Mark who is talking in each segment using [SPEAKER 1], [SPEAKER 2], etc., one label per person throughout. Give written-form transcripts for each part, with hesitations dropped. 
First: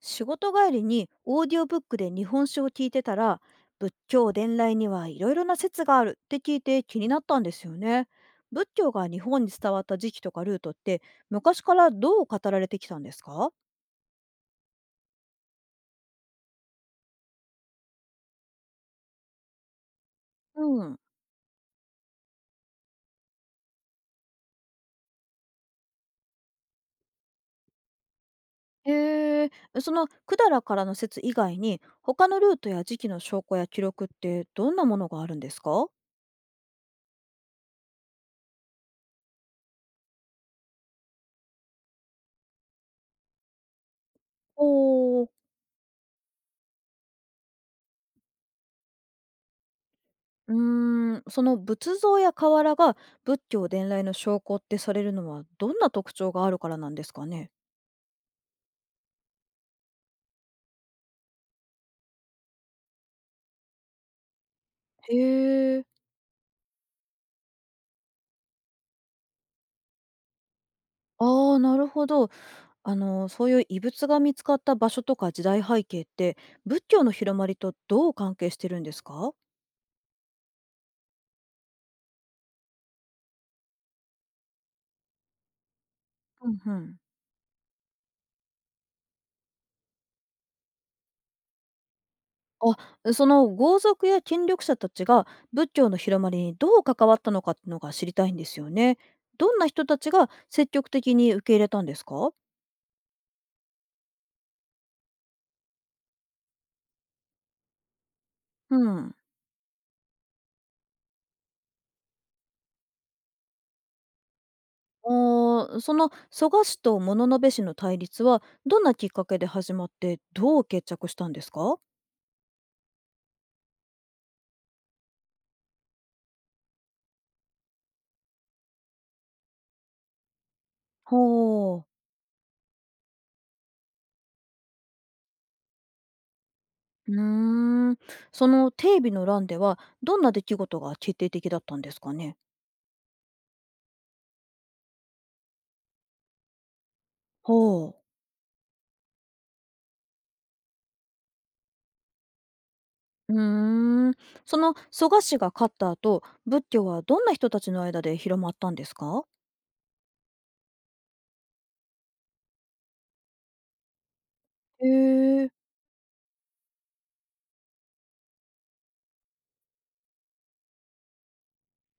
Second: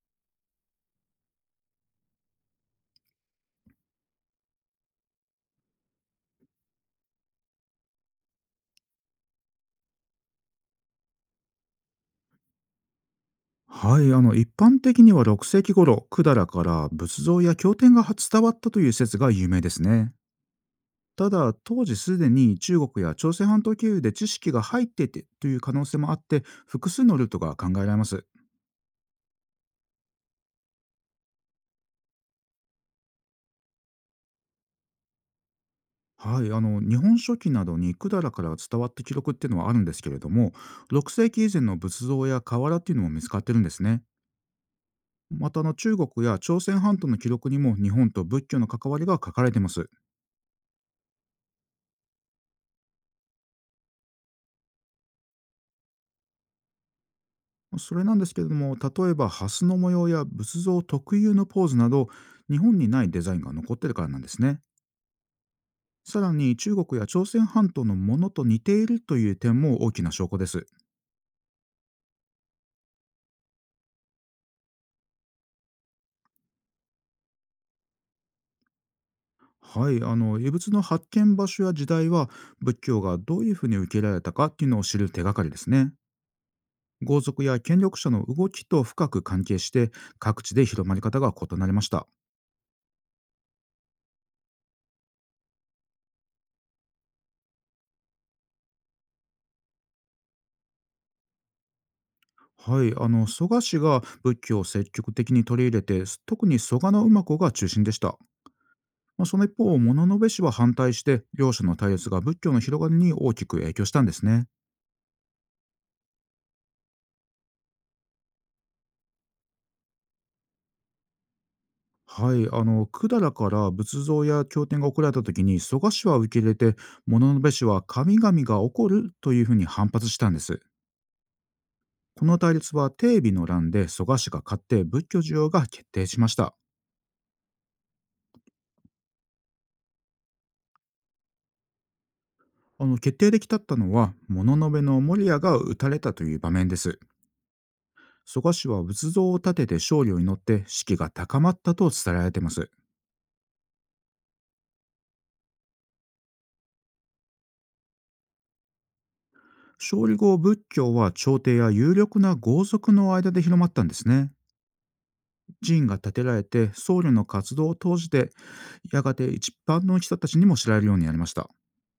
[SPEAKER 1] 仕事帰りにオーディオブックで日本史を聞いてたら、仏教伝来にはいろいろな説があるって聞いて気になったんですよね。仏教が日本に伝わった時期とかルートって昔からどう語られてきたんですか？
[SPEAKER 2] はい、一般的には6世紀頃、百済から仏像や経典が伝わったという説が有名ですね。
[SPEAKER 1] うん。
[SPEAKER 2] ただ、当時すでに中国や朝鮮半島経由で知識が入っていてという可能性もあって、複数のルートが考えられます。
[SPEAKER 1] へえ。その百済からの説以外に他のルートや時期の証拠や記録ってどんなものがあるんですか？
[SPEAKER 2] はい、日本書紀などに百済から伝わった記録っていうのはあるんですけれども、6世紀以前の仏像や瓦っていうのも見つかってるんですね。
[SPEAKER 1] おおー。
[SPEAKER 2] また中国や朝鮮半島の記録にも、日本と仏教の関わりが書かれてます。
[SPEAKER 1] うーん。その仏像や瓦が仏教伝来の証拠ってされるのはどんな特徴があるからなんですかね？
[SPEAKER 2] それなんですけれども、例えば蓮の模様や仏像特有のポーズなど、日本にないデザインが残ってるからなんですね。
[SPEAKER 1] へえ。
[SPEAKER 2] さらに、中国や朝鮮半島のものと似ているという点も大きな証拠です。
[SPEAKER 1] ああ、なるほど。そういう遺物が見つかった場所とか時代背景って、仏教の広まりとどう関係してるんですか？
[SPEAKER 2] はい、遺物の発見場所や時代は、仏教がどういうふうに受け入れられたかっていうのを知る手がかりですね。
[SPEAKER 1] うん、うん。
[SPEAKER 2] 豪族や権力者の動きと深く関係して、各地で広まり方が異なりました。
[SPEAKER 1] あ、その豪族や権力者たちが仏教の広まりにどう関わったのかっていうのが知りたいんですよね。どんな人たちが積極的に受け入れたんですか？
[SPEAKER 2] はい、蘇我氏が仏教を積極的に取り入れて、特に蘇我の馬子が中心でした。
[SPEAKER 1] うん。
[SPEAKER 2] その一方、物部氏は反対して、両者の対立が仏教の広がりに大きく影響したんですね。
[SPEAKER 1] あー、その蘇我氏と物部氏の対立はどんなきっかけで始まって、どう決着したんですか？
[SPEAKER 2] はい、百済から仏像や経典が送られた時に、蘇我氏は受け入れて、物部氏は神々が怒るというふうに反発したんです。
[SPEAKER 1] ほう。
[SPEAKER 2] この対立は定備の乱で蘇我氏が勝って、仏教需要が決定しました。
[SPEAKER 1] うーん、そのテレビの欄では、どんな出来事が決定的だったんですかね？
[SPEAKER 2] 決定できたったのは、物部の守屋が討たれたという場面です。
[SPEAKER 1] ほう。
[SPEAKER 2] 蘇我氏は仏像を建てて勝利を祈って、士気が高まったと伝えられています。
[SPEAKER 1] うーん、その蘇我氏が勝った後、仏教はどんな人たちの間で広まったんですか？
[SPEAKER 2] 勝利後、仏教は朝廷や有力な豪族の間で広まったんですね。
[SPEAKER 1] へえ。
[SPEAKER 2] 寺院が建てられて、僧侶の活動を通じて、やがて一般の人たちにも知られるようになりました。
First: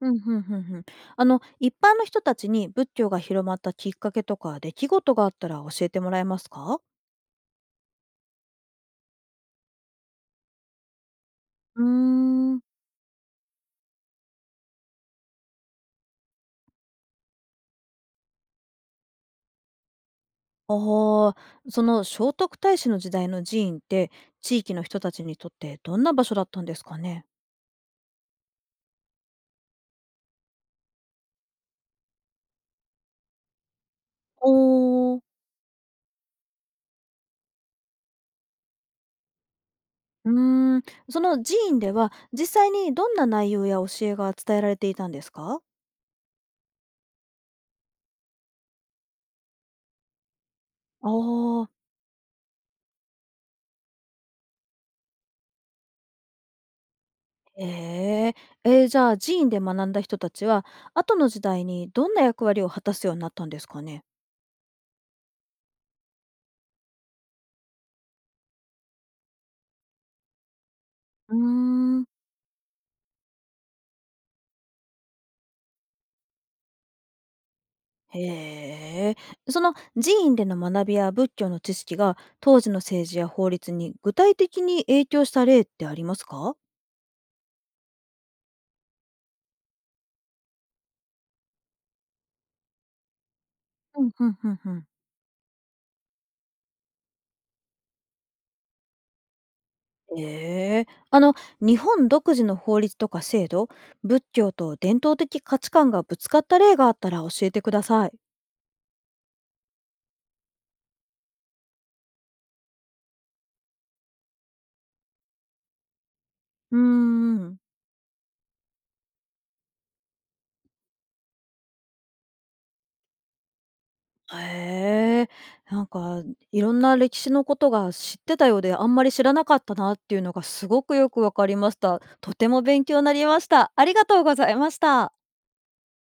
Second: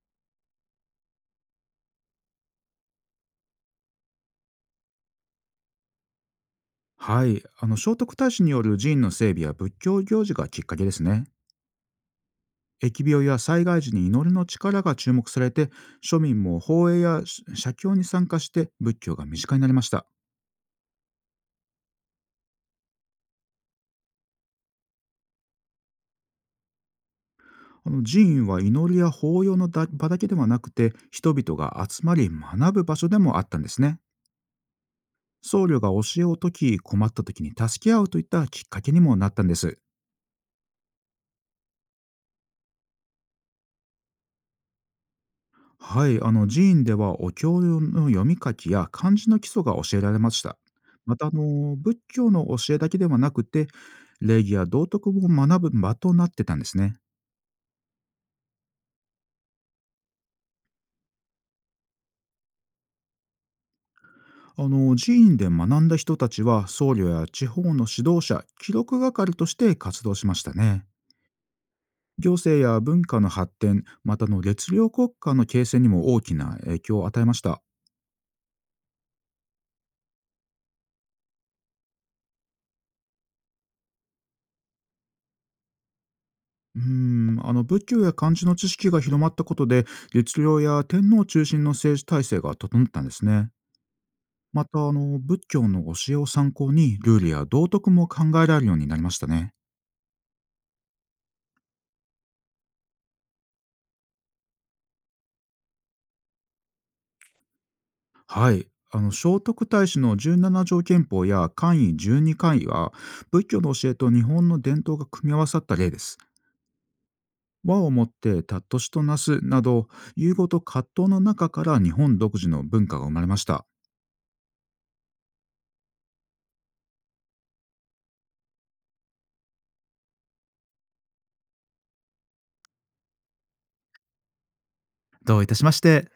[SPEAKER 1] うん、うんうんうん。一般の人たちに仏教が広まったきっかけとか出来事があったら教えてもらえますか？
[SPEAKER 2] はい、聖徳太子による寺院の整備や仏教行事がきっかけですね。
[SPEAKER 1] うーん。
[SPEAKER 2] 疫病や災害時に祈りの力が注目されて、庶民も法営や写経に参加して、仏教が身近になりました。
[SPEAKER 1] ああ、その聖徳太子の時代の寺院って、地域の人たちにとってどんな場所だったんですかね？
[SPEAKER 2] 寺院は祈りや法要のだ場だけではなくて、人々が集まり学ぶ場所でもあったんですね。
[SPEAKER 1] おお。
[SPEAKER 2] 僧侶が教えを解き、困った時に助け合うといったきっかけにもなったんです。
[SPEAKER 1] うーん、その寺院では実際にどんな内容や教えが伝えられていたんですか？
[SPEAKER 2] はい、寺院ではお経の読み書きや漢字の基礎が教えられました。
[SPEAKER 1] あ
[SPEAKER 2] また
[SPEAKER 1] あ。
[SPEAKER 2] 仏教の教えだけではなくて、礼儀や道徳も学ぶ場となってたんですね。
[SPEAKER 1] へえ。じゃあ寺院で学んだ人たちは後の時代にどんな役割を果たすようになったんですかね？
[SPEAKER 2] 寺院で学んだ人たちは、僧侶や地方の指導者、記録係として活動しましたね。
[SPEAKER 1] うーん。
[SPEAKER 2] 行政や文化の発展、また列領国家の形成にも大きな影響を与えました。
[SPEAKER 1] へえ。その寺院での学びや仏教の知識が当時の政治や法律に具体的に影響した例ってありますか？
[SPEAKER 2] 仏教や漢字の知識が広まったことで、律令や天皇中心の政治体制が整ったんですね。
[SPEAKER 1] うんうんうん
[SPEAKER 2] ま
[SPEAKER 1] うん。
[SPEAKER 2] た仏教の教えを参考に、ルールや道徳も考えられるようになりましたね。
[SPEAKER 1] ええ、日本独自の法律とか制度、仏教と伝統的価値観がぶつかった例があったら教えてください。
[SPEAKER 2] はい、聖徳太子の十七条憲法や簡位十二簡位は、仏教の教えと日本の伝統が組み合わさった例です。
[SPEAKER 1] うーん。
[SPEAKER 2] 和をもって尊しとなすなど、融合と葛藤の中から日本独自の文化が生まれました。
[SPEAKER 1] へえ、なんかいろんな歴史のことが知ってたようであんまり知らなかったなっていうのがすごくよくわかりました。とても勉強になりました。ありがとうございました。
[SPEAKER 2] どういたしまして。